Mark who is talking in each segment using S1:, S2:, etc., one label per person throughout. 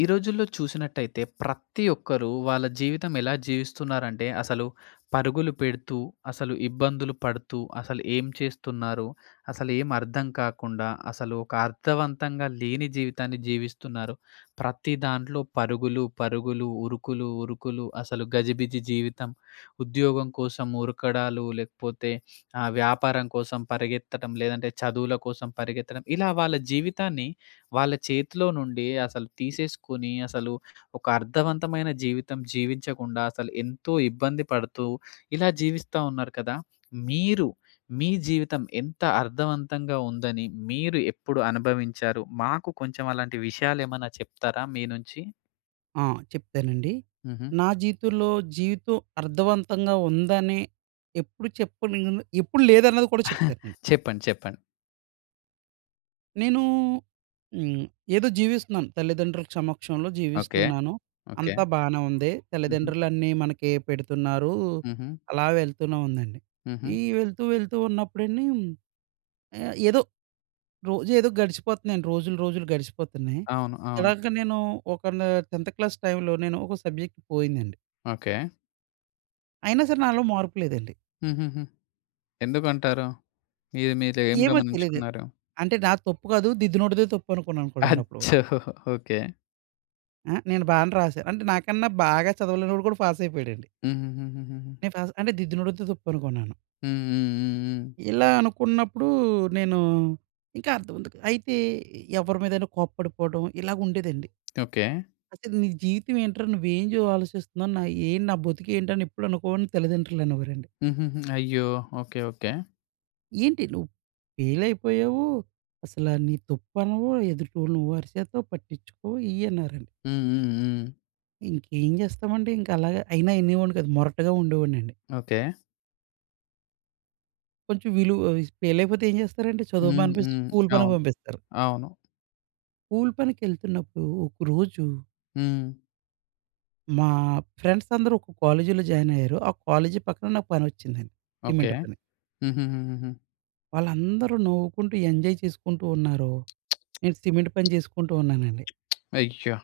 S1: ఈ రోజుల్లో చూసినట్టయితే ప్రతి ఒక్కరు వాళ్ళ జీవితం ఎలా జీవిస్తున్నారంటే అసలు పరుగులు పెడుతూ, అసలు ఇబ్బందులు పడుతూ, అసలు ఏం చేస్తున్నారు? అసలు ఏం అర్థం కాకుండా, అసలు ఒక అర్థవంతంగా లేని జీవితాన్ని జీవిస్తున్నారు. ప్రతి దాంట్లో పరుగులు, పరుగులు, ఉరుకులు, ఉరుకులు అసలు గజిబిజి జీవితం. ఉద్యోగం కోసం ఉరకడాలు, లేకపోతే వ్యాపారం కోసం పరిగెత్తడం, లేదంటే చదువుల కోసం పరిగెత్తడం ఇలా వాళ్ళ జీవితాన్ని వాళ్ళ చేతిలో నుండి అసలు తీసేసుకొని, అసలు ఒక అర్థవంతమైన జీవితం జీవించకుండా, అసలు ఎంతో ఇబ్బంది పడుతూ ఇలా జీవిస్తా ఉన్నారు కదా! మీరు మీ జీవితం ఎంత అర్థవంతంగా ఉందని మీరు ఎప్పుడు అనుభవించారు? మాకు కొంచెం అలాంటి విషయాలేమన్నా చెప్తారా మీ నుంచి?
S2: ఆ! చెప్తానండి.
S1: హుహు.
S2: నా జీవితంలో జీవితం అర్థవంతంగా ఉందని ఎప్పుడు చెప్పను ఎప్పుడు లేదన్నది కూడా చెప్తానండి.
S1: చెప్పండి. చెప్పండి.
S2: నేను హ్మ్. ఏదో జీవిస్తున్నాను. తల్లిదండ్రుల సమక్షంలో
S1: ఓకే.
S2: జీవిస్తున్నాను.
S1: ఓకే.
S2: అంతా బానే ఉంది.
S1: హుహు.
S2: తల్లిదండ్రులన్నీ మనకి పెడుతున్నారు.
S1: హుహు.
S2: అలా వెళ్తూనే ఉందండి.
S1: హుహు.
S2: ఈ వెళ్తూ వెళ్తూ ఉన్నప్పుడండి, ఏదో రోజు ఏదో గడిచిపోతున్నాయండి. రోజులు రోజులు గడిచిపోతున్నాయి.
S1: అవును. అవును.
S2: ఇలాగ నేను ఒక న 10థ్ క్లాస్ టైంలో నేను ఒక సబ్జెక్ట్ పోయిందండి.
S1: ఓకే.
S2: అయినా సరే నాలో మార్పు లేదండి.
S1: హుహుహు. ఎందుకంటారు? ఇది మీరు ఏం
S2: ఏమో తెలీదు.
S1: గమనించుకున్నారు?
S2: అంటే నాది తప్పు కాదు. దిద్దునోడిదే తప్పు అనుకున్నాను కూడండి అప్పుడు.
S1: అచ్చో! ఓకే.
S2: ఆ! నేను బానే రాసాను. అంటే నాకన్నా బాగా చదవలేనోడు కూడా పాస్ అయిపోయాడండి.
S1: హుహుహుహుహుహు.
S2: నేను పాస్ అంటే దిద్దునోడిదే తప్పు అనుకున్నాను.
S1: హ్మ్. హ్మ్. హ్మ్. హ్మ్.
S2: ఇలా అనుకున్నప్పుడు నేను ఇంకా అర్థవంతు అయితే ఎవరి మీదైనా కోప్పడిపోవడం ఇలాగ ఉండేదండి.
S1: ఓకే.
S2: అసలు నీ జీవితం ఏంట్రా? నువ్వేం జో ఆలోచిస్తున్నావు? ఏం నా బతుకేంటని ఎప్పుడు అనుకోని తల్లిదండ్రులు అనేవారండి.
S1: హుహుహు. అయ్యో! ఓకే. ఓకే.
S2: ఏంటి నువ్వు ఫెయిలయిపోయావు. అసలా నీ తప్పనవు. ఎదుటోళ్ళు నువ్వు అరిచేత్తావు, పట్టించుకోవు ఇయన్నారండి.
S1: హ్మ్. హ్మ్. హ్మ్.
S2: ఇంకేం చేస్తామండి? ఇంక అలాగే అయినా ఇనేవాడిని కాదు. మొరటుగా ఉండేవాడినండి.
S1: ఓకే.
S2: కొంచెం విలువ ఫెయిలయిపోతే ఏం చేస్తారండి? చదువు
S1: హ్మ్.
S2: మానిపిసి
S1: హ్మ్.
S2: స్కూల్ పనికి
S1: అవును.
S2: పంపిస్తారు.
S1: అవును.
S2: స్కూల్ పనికెళ్తున్నప్పుడు ఒకరోజు
S1: హ్మ్.
S2: మా ఫ్రెండ్స్ అందరూ ఒక కాలేజీలో జాయిన్ అయ్యారు. ఆ కాలేజీ పక్కన నాకు పనొచ్చిందండి.
S1: ఓకే.
S2: సిమెంట్ పని.
S1: హుహుహుహుహు.
S2: వాళ్ళందరూ నవ్వుకుంటూ ఎంజాయ్ చేసుకుంటూ ఉన్నారు. నేను సిమెంట్ పని చేసుకుంటూ ఉన్నానండి.
S1: అయ్యో!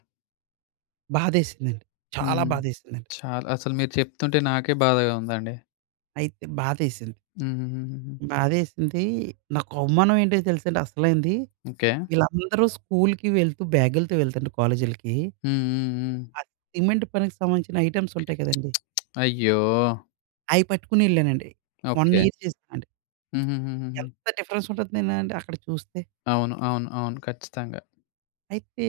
S2: బాధేసిందండి. చాలా
S1: హ్మ్.
S2: బాధేసిందండి.
S1: చాలా అసలు మీరు చెప్తుంటే నాకే బాధగా ఉందండి.
S2: అయితే బాధేసింది.
S1: హుహుహుహుహు.
S2: బాధేసింది. నాకు అవమానం ఏంటో తెలుసండి అసలైంది.
S1: ఓకే.
S2: వీళ్ళందరూ స్కూలుకి వెళ్తూ బ్యాగులతో వెళ్తాండి కాలేజీలకి.
S1: హ్మ్. హ్మ్. హ్మ్.
S2: ఆ సిమెంట్ పనికి సంబంధించిన ఐటెమ్స్ ఉంటాయి కదండీ!
S1: అయ్యో!
S2: అయి పట్టుకొని ఎళ్ళానండి. 1
S1: ఓకే.
S2: ఇయర్ చేశానండి.
S1: హుహుహుహుహు.
S2: ఎంత డిఫరెన్స్ ఉంటందేనా అండి అక్కడ చూస్తే.
S1: అవును. అవును. అవును. ఖచ్చితంగా.
S2: అయితే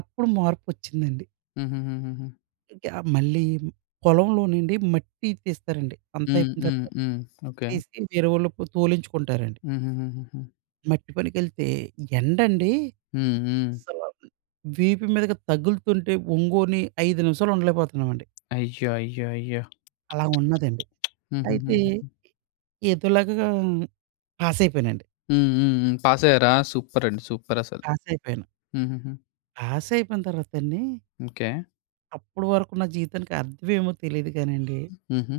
S2: అప్పుడు మార్పొచ్చిందండి.
S1: హుహుహుహుహు.
S2: ఇంక మళ్ళీ పొలంలోనండి మట్టి తీస్తారండి. అంతా
S1: హ్మ్.
S2: అయిపోయిన
S1: హ్మ్.
S2: తర్వాత
S1: హ్మ్. ఓకే.
S2: తీసి వేరే వాళ్ళు తోలించుకుంటారండి.
S1: హుహుహుహుహు.
S2: మట్టి పనికెళ్తే ఎండండి
S1: హ్మ్. హ్మ్.
S2: అసల వీపు మీదకి తగులుతుంటే ఒంగోని 5 నిమిషాలు ఉండలేకపోతున్నామండి.
S1: అయ్యో! అయ్యో! అయ్యో!
S2: అలా ఉన్నదండి. అయితే
S1: హుహుహు.
S2: ఏదోలాగా పాస్ అయిపోయానండి.
S1: హ్మ్. హ్మ్. హ్మ్. పాసయ్యారా? సూపరండి. సూపరసలు.
S2: పాస్ అయిపోయాను.
S1: హుహుహు.
S2: పాస్ అయిపోయిన తర్వాతండి
S1: ఓకే.
S2: అప్పటి వరకు నా జీవితానికి అర్థమేమో తెలీదు కానండి.
S1: హుహు.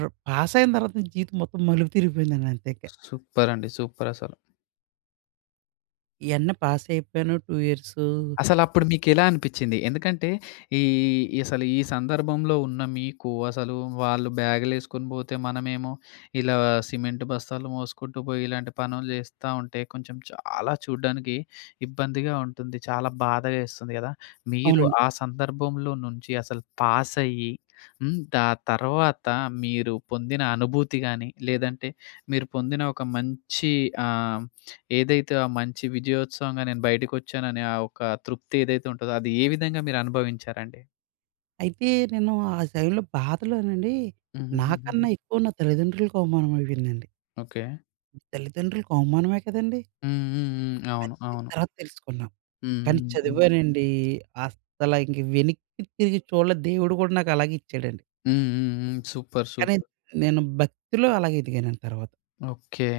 S2: పాస్ అయిన తర్వాత నా జీవితం మొత్తం మలుపు తిరిగిపోయిందండి అంతే ఇక.
S1: సూపరండి. సూపరసలు.
S2: ఎమ్మటే పాస్ అయిపోయాను 2 ఇయర్స్
S1: అసలప్పుడు మీకెలా అనిపిచ్చింది? ఎందుకంటే ఈ ఈ అసలు ఈ సందర్భంలో ఉన్న మీకు అసలు వాళ్ళు బ్యాగులేసుకొని పోతే మనమేమో ఇలా సిమెంట్ బస్తాలు మోసుకుంటూ పోయి ఇలాంటి పనులు చేస్తా ఉంటే కొంచెం చాలా చూడ్డానికి ఇబ్బందిగా ఉంటుంది. చాలా బాధగా ఏస్తుంది గదా! మీరు
S2: అవునండి.
S1: ఆ సందర్భంలో నుంచి అసలు పాస్ అయ్యి హ్మ్. తర్వాత మీరు పొందిన అనుభూతి గాని, లేదంటే మీరు పొందిన ఒక మంచి ఆహ్, ఏదైతే ఆ మంచి విజయోత్సవంగా నేను బయటికొచ్చాననే ఆ ఒక తృప్తి ఏదైతే ఉంటదో, అది ఏ విధంగా మీరనుభవించారండి?
S2: అయితే నేను ఆ టైంలో బాధలోనండి
S1: హుహుహుహుహు.
S2: నాకన్నా ఎక్కువ నా తల్లిదండ్రులకు అవమానం అయిపోయిందండి.
S1: ఓకే.
S2: తల్లిదండ్రులకు అవమానమే కదండీ!
S1: హ్మ్. హ్మ్. హ్మ్. అవును.
S2: అది
S1: అవును.
S2: తర్వాత తెలుసుకున్నాం.
S1: హ్మ్.
S2: కానీ
S1: హ్మ్. హ్మ్.
S2: చదివానండి. అస్సల ఇంక వెనక్కి తిరిగి చూడలే. దేవుడు కూడా నాకు అలాగే ఇచ్చాడండి.
S1: హ్మ్. హ్మ్. హ్మ్. సూపర్.
S2: కానీ
S1: సూపర్.
S2: నేను భక్తిలో అలాగే ఎదిగానండి తర్వాత.
S1: ఓకే.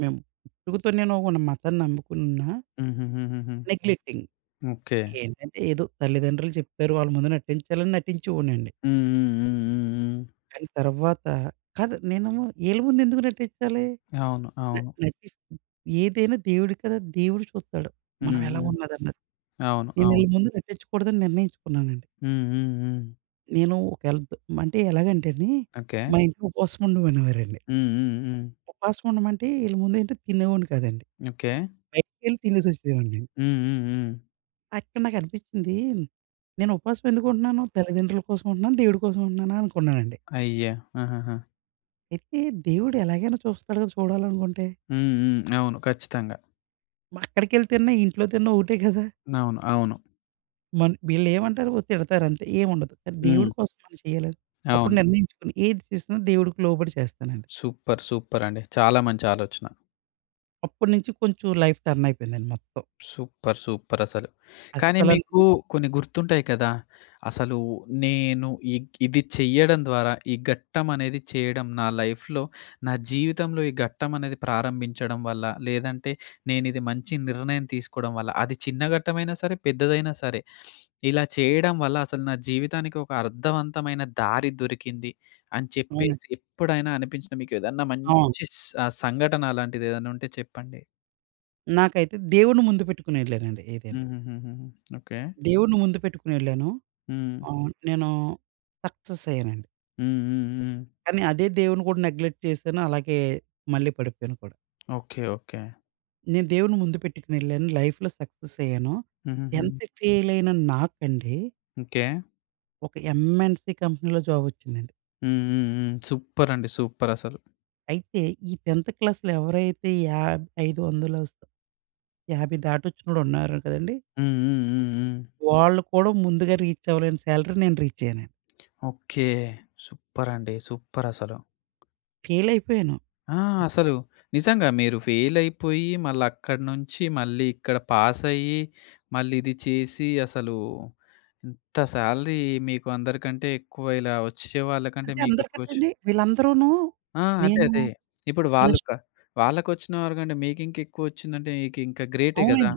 S2: మేము పుట్టుకతో నేను ఒక మతాన్ని నమ్ముకున్నా
S1: హుహుహుహుహు.
S2: నెగ్లెక్టింగ్.
S1: ఓకే.
S2: ఏంటంటే ఏదో తల్లిదండ్రులు చెప్తారు వాళ్ళ ముందు నటించాలని నటించేవాడినండి.
S1: హ్మ్. హ్మ్. హ్మ్. హ్మ్. హ్మ్.
S2: కానీ తర్వాత కాదు నేనేమో ఈళ్ళ ముందు ఎందుకు నటించాలి?
S1: అవును.
S2: న
S1: అవును.
S2: నటిస్ ఏదైనా దేవుడు కదా! దేవుడు చూస్తాడు.
S1: హ్మ్.
S2: మనం ఎలా
S1: హ్మ్.
S2: ఉన్నదన్నది.
S1: అవును.
S2: నేను ఈళ్ళ
S1: అవును.
S2: ముందు నటించకూడదని నిర్ణయించుకున్నానండి.
S1: హ్మ్. హ్మ్. హ్మ్.
S2: నేను ఒకేళ ద అంటే ఎలాగంటే అండి,
S1: ఓకే.
S2: మా ఇంట్లో ఉపవాసం ఉండమనేవారండి.
S1: హ్మ్. హ్మ్. హ్మ్.
S2: ఉపవాసం ఉండమంటే ఈళ్ళ ముందేంటి తినేవాడిని కాదండి.
S1: ఓకే.
S2: బయటికెళ్ళి తినేసి వచ్చేవాడిని.
S1: హ్మ్. హ్మ్. హ్మ్.
S2: అక్కడ నాకు అనిపించింది, నేను ఉపవాసం ఎందుకు ఉంటున్నాను? తల్లిదండ్రుల కోసం ఉంటున్నాను, దేవుడి కోసం ఉంటున్నానా అనుకున్నానండి.
S1: అయ్యా! ఆహాహా!
S2: అయితే దేవుడు ఎలాగైనా చూస్తాడు కదా! చూడాలనుకుంటే.
S1: హ్మ్. హ్మ్. అవును. ఖచ్చితంగా.
S2: అక్కడికెళ్ళి తిన్నా, ఇంట్లో తిన్నా ఒకటే కదా!
S1: అవును. అవును.
S2: మన వీళ్ళేమంటారు తిడతారు అంతే. ఏముండదు. కానీ
S1: హ్మ్.
S2: దేవుడి కోసం మనం చేయాలని అప్పుడు
S1: అవును.
S2: నిర్ణయించుకుని ఏది చేసినా దేవుడికి లోబడి చేస్తానండి.
S1: సూపర్. సూపర్ అండి. చాలా మంచి ఆలోచన.
S2: అప్పటి నుంచి కొంచెం లైఫ్ టర్న్ అయిపోయిందండి మొత్తం.
S1: సూపర్. సూపరసలు. కానీ
S2: అస్సల
S1: మీకు కొన్ని గుర్తుంటాయి కదా! అసలు నేను ఇ ఇది చెయ్యడం ద్వారా ఈ ఘట్టం అనేది చేయడం నా లైఫ్‌లో నా జీవితంలో ఈ ఘట్టం అనేది ప్రారంభించడం వల్ల, లేదంటే నేనిది మంచి నిర్ణయం తీసుకోవడం వల్ల, అది చిన్న ఘట్టమైనా సరే, పెద్దదైనా సరే, ఇలా చేయడం వల్ల అసలు నా జీవితానికి ఒక అర్థవంతమైన దారి దొరికింది అని
S2: అవును.
S1: చెప్పేసి ఎప్పుడైనా అనిపించిన మీకేదన్నా
S2: అవును.
S1: మంచి సంఘటన అలాంటిదేదన్నుంటే చెప్పండి?
S2: నాకైతే దేవుడిని ముందు పెట్టుకొని ఎళ్ళానండి ఏదైనా.
S1: హుహుహుహుహు. ఓకే.
S2: దేవుడిని ముందు పెట్టుకొని ఎళ్ళాను.
S1: హ్మ్.
S2: అవును. నేను సక్సెస్ అయ్యానండి.
S1: హ్మ్. హ్మ్. హ్మ్.
S2: కానీ అదే దేవుడిని కూడా నెగ్లెక్ట్ చేశాను. అలాగే మళ్ళీ పడిపోయాను కూడా.
S1: ఓకే. ఓకే.
S2: నేను దేవుడిని ముందు పెట్టుకొని ఎళ్ళాను. లైఫ్‌లో సక్సెస్ అయ్యాను.
S1: హుహుహు.
S2: 10థ్ ఫెయిల్ అయిన నాకండి
S1: ఓకే.
S2: ఒక ఎంఎన్‌సి కంపెనీలో జాబ్ వచ్చిందండి.
S1: హ్మ్. హ్మ్. హ్మ్. సూపరండి. సూపరసలు.
S2: అయితే ఈ 10థ్ క్లాస్‌లో ఎవరైతే యాబ్ 500 స్ 50 దాటొచ్చినోళ్ళు ఉన్నారు కదండీ!
S1: హ్మ్. హ్మ్. హ్మ్. హ్మ్.
S2: వాళ్ళు కూడా ముందుగా రీచ్ అవ్వలేని సాలరీ నేను రీచ్ అయ్యానండి.
S1: ఓకే. సూపరండి. సూపరసలు.
S2: ఫెయిల్ అయిపోయాను.
S1: ఆ!
S2: అసల
S1: అసలు నిజంగా మీరు ఫెయిలయిపోయి మళ్ళక్కడి నుంచి మళ్ళీ ఇక్కడ పాసయ్యి, మళ్ళీ ఇది చేసి అసలు ఇంత శాలరీ మీకు అందరికంటే ఎక్కువ ఇలా వచ్చే వాళ్ళకంటే
S2: అంటే
S1: మీకెక్కువొచ్చు
S2: అందరికంటండి వీళ్ళందరూను
S1: ఆ! అదే.
S2: నేను
S1: అదే. ఇప్పుడు వాళ్ళు
S2: ప్లస్
S1: క వాళ్ళకొచ్చిన వారికంటే మీకింకెక్కువొచ్చిందంటే మీకింకా గ్రేటే గదా!
S2: అవునండి.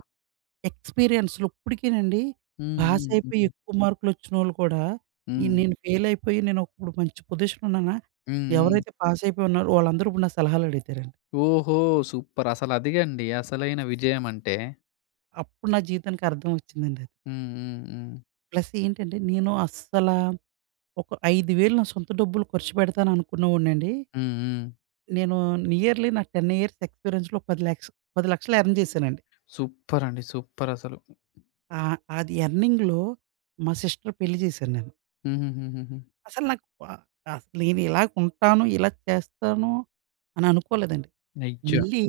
S2: ఎక్స్‌పీరియన్స్‌లు ఇప్పటికేనండి
S1: హ్మ్.
S2: పాస్
S1: హ్మ్.
S2: అయిపోయి
S1: హ్మ్.
S2: ఎక్కువ మార్కులొచ్చినోళ్ళు కూడా, ఈ
S1: హ్మ్.
S2: నేను ఫెయిల్ అయిపోయి నేను ఇప్పుడు మంచి పొజిషన్‌లో ఉన్నానా,
S1: హ్మ్. హ్మ్.
S2: ఎవరైతే పాస్ అయిపోయి ఉన్నారో వాళ్ళందరూ ఇప్పుడు నా సలహాలు అడుగుతారండి.
S1: ఓహో! సూపర్. అసలదిగండి అసలైన విజయమంటే.
S2: అప్పుడు నా జీవితానికి అర్థం వచ్చిందండి అది.
S1: హ్మ్. హ్మ్. హ్మ్.
S2: ప్లస్ ఏంటంటే నేను ఒక 5,000 నా సొంత డబ్బులు ఖర్చు పెడతాననుకున్నవోడినండి.
S1: హ్మ్. హ్మ్.
S2: నేను నియర్లీ నా 10 ఇయర్స్ ఎక్స్‌పీరియన్స్‌లో 10,00,000 ఎర్న్ చేశానండి.
S1: సూపరండి. సూపరసలు.
S2: ఆ! అది ఎర్నింగ్‌లో మా సిస్టర్ పెళ్లి చేశాను నేను.
S1: హుహుహుహుహు.
S2: అసలు నాకు ఆ! అసలు నేను ఇలా ఉంటాను, ఇలా చేస్తాను అని అనుకోలేదండి.
S1: అయ్యో!
S2: మళ్ళీ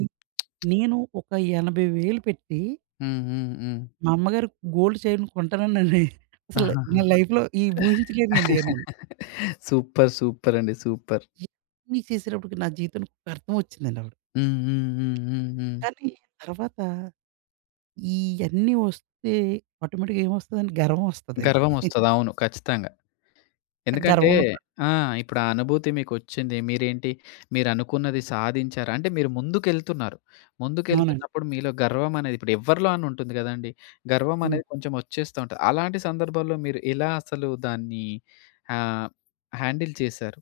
S2: నేను ఒక 80,000 పెట్టి
S1: హ్మ్. హ్మ్. హ్మ్.
S2: మా అమ్మగారికి గోల్డ్ చైన్ కొంటానని నేను అసలు
S1: ఆహాహా!
S2: నా లైఫ్‌లో ఈ ఊహించలేనండి నేను.
S1: సూపర్. సూపరండి. సూపర్.
S2: ఇవన్నీ చేసేటప్పటికి నా జీవితానికి ఒక అర్థం వచ్చిందండి అప్పుడు.
S1: హ్మ్. హ్మ్. హ్మ్. హ్మ్. హ్మ్.
S2: కానీ తర్వాత ఇయన్నీ వస్తే ఆటోమేటిక్‌గా ఏమొస్తదండి గర్వం వస్తదండి.
S1: గర్వమొస్తది. అవును. ఖచ్చితంగా.
S2: ఆ
S1: ఎందుకంటే
S2: గర్వంలో పడి
S1: ఆ! ఇప్పుడు ఆ అనుభూతి మీకొచ్చింది. మీరేంటి మీరనుకున్నది సాధించారు. అంటే మీరు ముందుకెళ్తున్నారు.
S2: అవునండి.
S1: ముందుకెళ్తున్నప్పుడు మీలో గర్వం అనేది ఇప్పుడు ఎవ్వరిలో అని ఉంటుంది గదండీ! గర్వం
S2: హ్మ్.
S1: అనేది కొంచెం వచ్చేస్తా ఉంటది. అలాంటి సందర్భాల్లో మీరు ఎలా అసలు దాన్ని ఆహ్, హ్యాండిల్ చేశారు?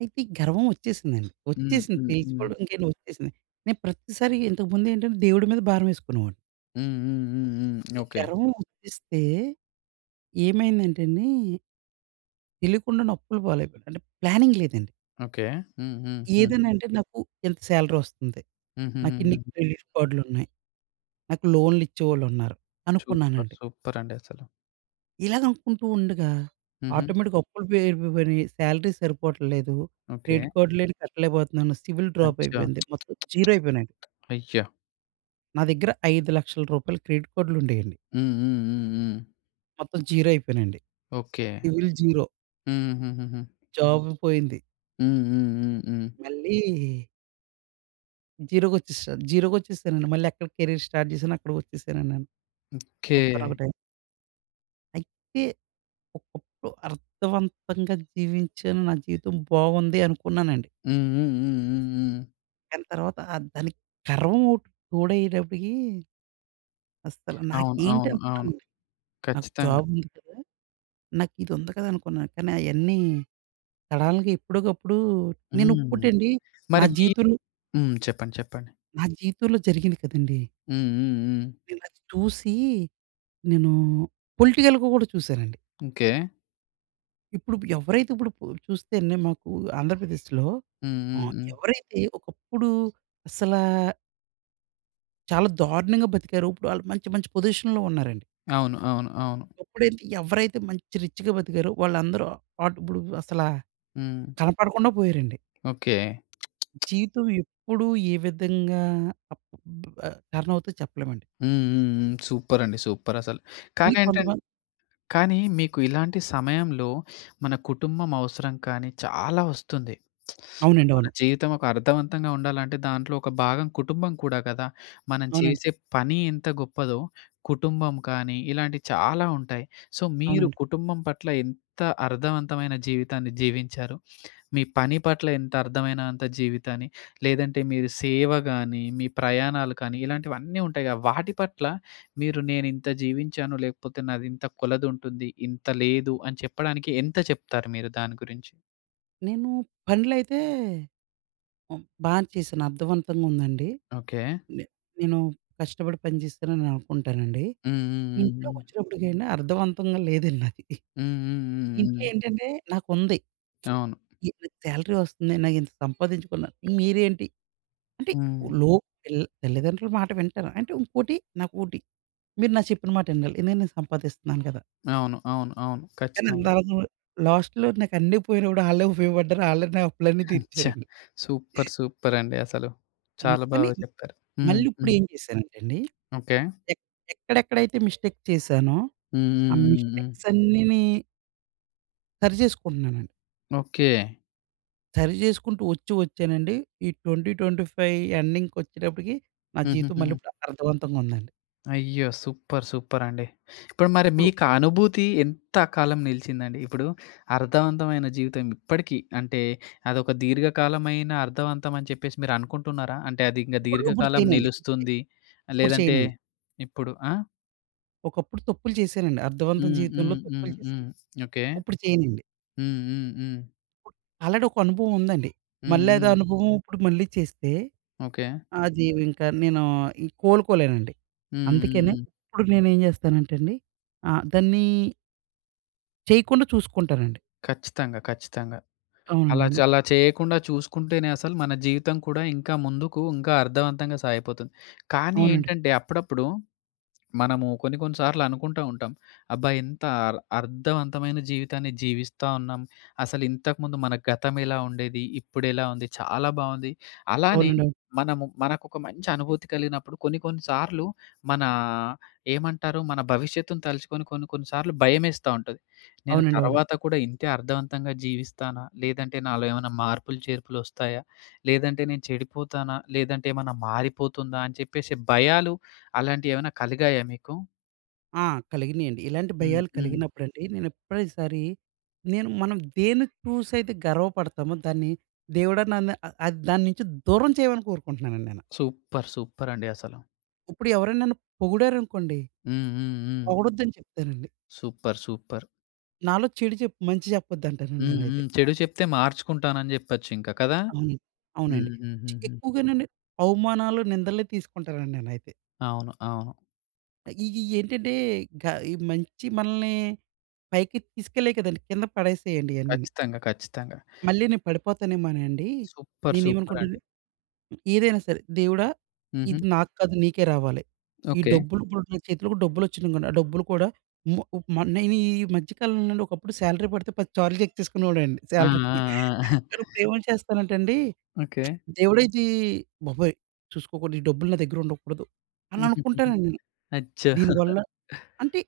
S2: అయితే ఈ గర్వం వచ్చేసిందండి.
S1: హ్మ్.
S2: వచ్చేసింది.
S1: హ్మ్. హ్మ్.
S2: తెలుసుకోవడం గాని వచ్చేసింది. నేను ప్రతిసారి ఇంతకుముందు ఏంటంటే దేవుడి మీద భారమేసుకునేవాడిని.
S1: హ్మ్. హ్మ్. హ్మ్. హ్మ్.
S2: ఈ
S1: ఓకే.
S2: గర్వం వచ్చేస్తే ఏమైందంటే అండి, తెలియకుండానే అప్పుల పాలైపోయాను. అంటే ప్లానింగ్ లేదండి.
S1: ఓకే. హ్మ్. హ్మ్. హ్మ్.
S2: ఏదైనా అంటే నాకు ఇంత సాలరీ వస్తుంది. నాకిన్ని
S1: హుహుహుహు.
S2: క్రెడిట్ కార్డ్‌లున్నాయి. నాకు లోన్‌లు ఇచ్చేవాళ్ళున్నారు
S1: సూపర్.
S2: అనుకున్నానండి.
S1: సూపర్ అండి అసలు.
S2: ఇలాగ అనుకుంటూ ఉండగా
S1: హుహు.
S2: ఆటోమేటిక్‌గా అప్పులు పెరిగిపోయినాయి. సాలరీ సరిపోవట్లేదు.
S1: ఓకే.
S2: క్రెడిట్ కార్డ్‌లేని కట్టలేకపోతున్నాను. సిబిల్ డ్రాప్
S1: అచ్చా!
S2: అయిపోయింది. మొత్తం జీరో అయిపోయానండి.
S1: అయ్యా!
S2: నా దగ్గర రూ. 5,00,000 క్రెడిట్ కార్డులుండేయండి.
S1: హ్మ్. హ్మ్. హ్మ్. హ్మ్.
S2: మొత్తం జీరో అయిపోయానండి.
S1: ఓకే.
S2: సివిల్ జీరో,
S1: హుహుహుహుహు.
S2: జాబ్ పోయింది.
S1: హ్మ్. హ్మ్. హ్మ్. హ్మ్.
S2: మళ్ళీ జీరోకొచ్చేసానండి. మళ్ళీ ఎక్కడ కెరీర్ స్టార్ట్ చేశానో అక్కడికొచ్చేసానండి నేను.
S1: ఓకే.
S2: ఒకానొక టైం. అయితే ఒకప్పుడు అర్థవంతంగా జీవించాను. నా జీవితం బాగుంది అనుకున్నానండి.
S1: హ్మ్. హ్మ్. హ్మ్. హ్మ్. హ్మ్.
S2: కానీ తర్వాత ఆ దానికి గర్వం ఒకటి తోడయ్యేటప్పటికి అస్సలు
S1: అవును.
S2: నాకేంటి
S1: అవును. అవును.
S2: అనుకున్నానండి. నాకు
S1: ఖచ్చితంగా.
S2: జాబ్ ఉంది కదా! నాకు ఇది ఉంది కదా! అనుకున్నాను. కానీ అయన్నీ సడన్‌గా ఎప్పటికప్పుడు నేను
S1: హ్మ్.
S2: ఇంకోటండి నా
S1: మరి మీ
S2: జీవితంలో
S1: హ్మ్. చెప్పండి. చెప్పండి.
S2: నా జీవితంలో జరిగింది కదండీ!
S1: హ్మ్. హ్మ్. హ్మ్.
S2: నేను అది చూసి నేను పొలిటికల్‌గా కూడా చూసానండి.
S1: ఓకే.
S2: ఇప్పుడు ఎవరైతే ఇప్పుడు చూస్తేనే మాకు ఆంధ్రప్రదేశ్‌లో
S1: హ్మ్. హ్మ్. హ్మ్.
S2: ఎవరైతే ఒకప్పుడు అసలా చాలా దారుణంగా బతికారో ఇప్పుడు ఆళ్ళు మంచి మంచి పొజిషన్‌లో ఉన్నారండి.
S1: అవును. అవును. అవును.
S2: ఒకప్పుడైతే ఎవరైతే మంచి రిచ్‌గా బతికారో వాళ్ళందరూ ఇప్పుడు అసలా
S1: హ్మ్.
S2: కనపడకుండా పోయారండి.
S1: ఓకే.
S2: జీవితం ఎప్పుడు ఏ విధంగా అప్ బ్ టర్న్ అవుద్దో చెప్పలేమండి.
S1: హ్మ్. హ్మ్. హ్మ్. సూపరండి. సూపరసలు. హ్మ్.
S2: కొన్ని
S1: కానేంటంటే
S2: కొంతమంది
S1: కానీ మీకు ఇలాంటి సమయంలో మన కుటుంబం అవసరం కానీ చాలా వస్తుంది.
S2: అవునండి.
S1: మన
S2: అవును.
S1: జీవితం ఒక అర్థవంతంగా ఉండాలంటే దాంట్లో ఒక భాగం కుటుంబం కూడా కదా! మనం
S2: అవునండి.
S1: చేసే పని ఎంత గొప్పదో కుటుంబం కానీ ఇలాంటివి చాలా ఉంటాయి. సో, మీరు
S2: అవునండి.
S1: కుటుంబం పట్ల ఎంత అర్థవంతమైన జీవితాన్ని జీవించారు? మీ పని పట్ల ఎంత అర్థమైనంత జీవితాన్ని, లేదంటే మీరు సేవ గాని, మీ ప్రయాణాలు కానీ ఇలాంటివన్నీ ఉంటాయి కదా! వాటి పట్ల మీరు నేనింత జీవించాను, లేకపోతే నాదింత కొలదుంటుంది, ఇంత లేదు అని చెప్పడానికి ఎంత చెప్తారు మీరు దాని గురించి?
S2: నేను పనులైతే బానే చేశాను. అర్థవంతంగా ఉందండి.
S1: ఓకే.
S2: నే నేను కష్టపడి పని చేశానని అనుకుంటానండి.
S1: హ్మ్. హ్మ్.
S2: ఇంట్లోకొచ్చినప్పటికండి అర్థవంతంగా లేదండి నాది.
S1: హ్మ్. హ్మ్. హ్మ్. హ్మ్. హ్మ్.
S2: ఇంట్లో
S1: హ్మ్.
S2: ఏంటంటే నాకుంది.
S1: అవును.
S2: ఈ నాకు సాలరీ వస్తుంది. నాకింత సంపాదించుకున్నాను. మీరేంటి? అంటే
S1: హ్మ్.
S2: లో పిల్ తల్లిదండ్రుల మాట వింటాను. అంటే ఇంకోటి నాకోటి మీరు నా చెప్పిన మాట వినాలి. ఎందుకంటే నేను సంపాదిస్తున్నాను కదా!
S1: అవును. అవును. అవును.
S2: కానీ
S1: ఖచ్చితంగా.
S2: అందరము లాస్ట్‌లో నాకన్నీ పోయినా కూడా ఆళ్ళే ఉపయోగపడ్డారు. ఆళ్ళే నా అప్పులన్నీ
S1: అచ్చా!
S2: తీర్చారండి.
S1: సూపర్. సూపర్ అండి అసలు.
S2: ఆ!
S1: చాలా
S2: కానీ
S1: బాగా చెప్పారు. హ్మ్.
S2: మళ్ళీ ఇప్పుడు
S1: హ్మ్.
S2: ఏం చేశానంటే అండి,
S1: ఓకే.
S2: ఎక్ ఎక్కడెక్కడైతే మిస్టేక్ చేశానో,
S1: హ్మ్.
S2: ఆ
S1: హ్మ్. హ్మ్. హ్మ్.
S2: మిస్టేక్స్ అన్నీని సరి చేసుకుంటున్నానండి.
S1: ఓకే.
S2: సరి చేసుకుంటూ వచ్చానండి. ఈ 2025 ఎండింగ్‌కొచ్చేటప్పటికి నా జీవితం
S1: హుహుహు.
S2: మళ్ళీ ఇప్పుడు అర్థవంతంగా ఉందండి.
S1: అయ్యో! సూపర్. సూపరండి. ఇప్పుడు మరి
S2: ఇప్పుడు
S1: మీకా అనుభూతి ఎంత కాలం నిలిచిందండి? ఇప్పుడు అర్థవంతమైన జీవితం ఇప్పటికి అంటే అదొక దీర్ఘకాలమైన అర్థవంతం అని చెప్పేసి మీరనుకుంటున్నారా? అంటే అది ఇంక
S2: ఇప్పుడు ఇప్పుడు
S1: దీర్ఘకాలం
S2: చేయనండి.
S1: నిలుస్తుంది.
S2: ఇప్పుడు
S1: లేదంటే
S2: చేయనండి.
S1: ఇప్పుడు ఆ?
S2: ఒకప్పుడు తప్పులు చేశానండి. అర్థవంతం
S1: హ్మ్.
S2: జీవితంలో
S1: హ్మ్. హ్మ్.
S2: తప్పులు
S1: హ్మ్.
S2: చేశాను.
S1: ఓకే.
S2: ఇప్పుడు చేయనండి.
S1: హ్మ్. హ్మ్. హ్మ్.
S2: అలాంటి ఒక అనుభవం ఉందండి.
S1: హ్మ్.
S2: మళ్ళీ అదే
S1: హ్మ్.
S2: అనుభవం ఇప్పుడు మళ్ళీ చేస్తే,
S1: ఓకే.
S2: అది ఇంకా నేను ఈ కోలుకోలేనండి.
S1: హ్మ్. హ్మ్.
S2: అందుకనే
S1: హ్మ్.
S2: ఇప్పుడు నేనేం చేస్తానంటే అండి, దాన్ని చేయకుండా చూసుకుంటానండి.
S1: ఖచ్చితంగా. ఖచ్చితంగా.
S2: అవునండి.
S1: అలా చ
S2: అవును.
S1: అలా చేయకుండా చూసుకుంటేనే అసలు మన జీవితం కూడా ఇంకా ముందుకు ఇంకా అర్థవంతంగా సాగిపోతుంది. కానీ
S2: అవునండి.
S1: ఏంటంటే అప్పుడప్పుడు మనము కొన్ని కొన్ని సార్లు అనుకుంటా ఉంటాం. అబ్బా! ఎంత అర్థవంతమైన జీవితాన్ని జీవిస్తా ఉన్నాం. అసలు ఇంతకుముందు మన గతం ఎలా ఉండేది? ఇప్పుడెలా ఉంది? చాలా బావుంది. అలానే
S2: అవునండి. అవును.
S1: మనము మనకొక మంచి అనుభూతి కలిగినప్పుడు కొన్ని కొన్ని సార్లు మన ఏమంటారు? మన భవిష్యత్తును తలుచుకొని కొన్ని కొన్ని సార్లు భయమేస్తా ఉంటది. నేను
S2: అవునండి. అవును.
S1: తర్వాత కూడా ఇంతే అర్థవంతంగా జీవిస్తానా? లేదంటే నాలో ఏమైనా మార్పులు, చేర్పులు వస్తాయా? లేదంటే నేను చెడిపోతానా? లేదంటే ఏమన్నా మారిపోతుందా? అని చెప్పేసి భయాలు అలాంటియేమైనా కలిగాయా మీకు?
S2: ఆ! కలిగినియండి. ఇలాంటి
S1: హ్మ్.
S2: భయాలు
S1: హ్మ్.
S2: కలిగినప్పుడండి, నేను ఎప్పటిసారి నేను మనం దేన్ని చూసైతే గర్వపడతామో దాన్ని దేవుడా నన్ను అది దాని నుంచి దూరం చేయమని కోరుకుంటున్నానండి నేను.
S1: సూపర్. సూపరండి అసలు.
S2: ఇప్పుడు ఎవరైనా నన్ను పొగిడారనుకోండి,
S1: హ్మ్. హ్మ్. హ్మ్.
S2: పొగడొద్దని చెప్తానండి.
S1: సూపర్. సూపర్.
S2: నాలో చెడు చెప్పు మంచి చెప్పొద్దంటానండి
S1: హ్మ్.
S2: నేనైతే.
S1: హ్మ్. చెడు చెప్తే మార్చుకుంటానని జెప్పొచ్చింక కదా!
S2: అవును. అవునండి.
S1: హ్మ్. హ్మ్. హ్మ్. హ్మ్.
S2: ఎక్కువగానండి అవమానాలు, నిందలే తీసుకుంటానండి నేనైతే.
S1: అవును. అవును.
S2: ఇయి ఏంటంటే గ ఈ మంచి మనల్ని పైకి తీసుకెళ్ళేయి కదండీ. కింద పడేసేయండి ఇయన్నీని.
S1: ఖచ్చితంగా. ఖచ్చితంగా.
S2: మళ్ళీ నేను పడిపోతానేమోనండి.
S1: సూపర్.
S2: నేనేమనుకుంటాను
S1: సూపరండి.
S2: ఏదైనా సరే దేవుడా!
S1: హుహు.
S2: ఇది నాకు కాదు నీకే రావాలి. ఈ
S1: ఓకే.
S2: డబ్బులు ఇప్పుడు నా చేతిలో కూడా డబ్బులొచ్చినాయనుకోండి. ఆ డబ్బులు కూడా ము మ నేను ఈ మధ్య కాలంలో నుండి ఒకప్పుడు సాలరీ పడితే 10 సార్లు చెక్ చేసుకునేవాడండి
S1: ఆ!
S2: సాలరీ.
S1: ఆ! ఆ!
S2: కానీ ఇప్పుడేమని చేస్తానంటే అండి,
S1: ఓకే.
S2: దేవుడైతే బాబోయ్! చూసుకోకూడదు. ఈ డబ్బులు నా దగ్గర ఉండకూడదు అని
S1: హుహుహుహు.
S2: అనుకుంటానండి నేను.
S1: అచ్చో!
S2: దీనివల్ల అంటే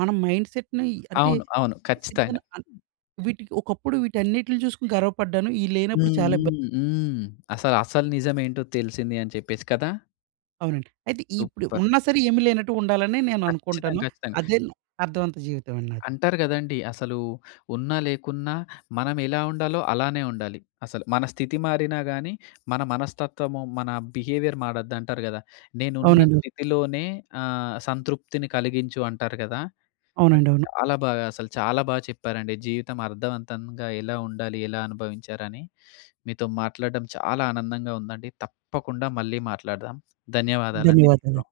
S2: మన మైండ్ సెట్‌ని అంటే
S1: అవును. అవును. ఖచ్చితంగా.
S2: నిజంగానే వీటికి ఒకప్పుడు వీటన్నిటిని చూసుకొని గర్వపడ్డాను. ఇయి లేనప్పుడు
S1: హ్మ్.
S2: చాలా ఇబ్బంది
S1: హ్మ్. హ్మ్. అసలు అసలు నిజమేంటో తెలిసింది అని చెప్పేసి కదా!
S2: అవునండి. అయితే ఇప్పుడు
S1: సూపర్.
S2: ఉన్నా సరే ఏమీ లేనట్టు ఉండాలని నేను అనుకుంటాను.
S1: ఖచ్చితంగా. ఖచ్చితంగా.
S2: అదే అర్థవంత జీవితం అండి నాది.
S1: అంటారు గదండీ! అసలు ఉన్నా, లేకున్నా మనం ఎలా ఉండాలో అలానే ఉండాలి. అసలు మన స్థితి మారినా గానీ, మన మనస్తత్వము, మన బిహేవియర్ మారొద్దంటారు గదా! నేనున్న
S2: అవునండి.
S1: స్థితిలోనే సంతృప్తిని కలిగించు అంటారు గదా! అది
S2: అవునండి. అవును.
S1: చాలా బాగా చెప్పారండి. జీవితం అర్థవంతంగా ఎలా ఉండాలి, ఎలా అనుభవించారని. మీతో మాట్లాడడం చాలా ఆనందంగా ఉందండి. తప్పకుండా మళ్ళీ మాట్లాడదాం. ధన్యవాదాలండి
S2: ధన్యవాదాలు.
S1: మీకు.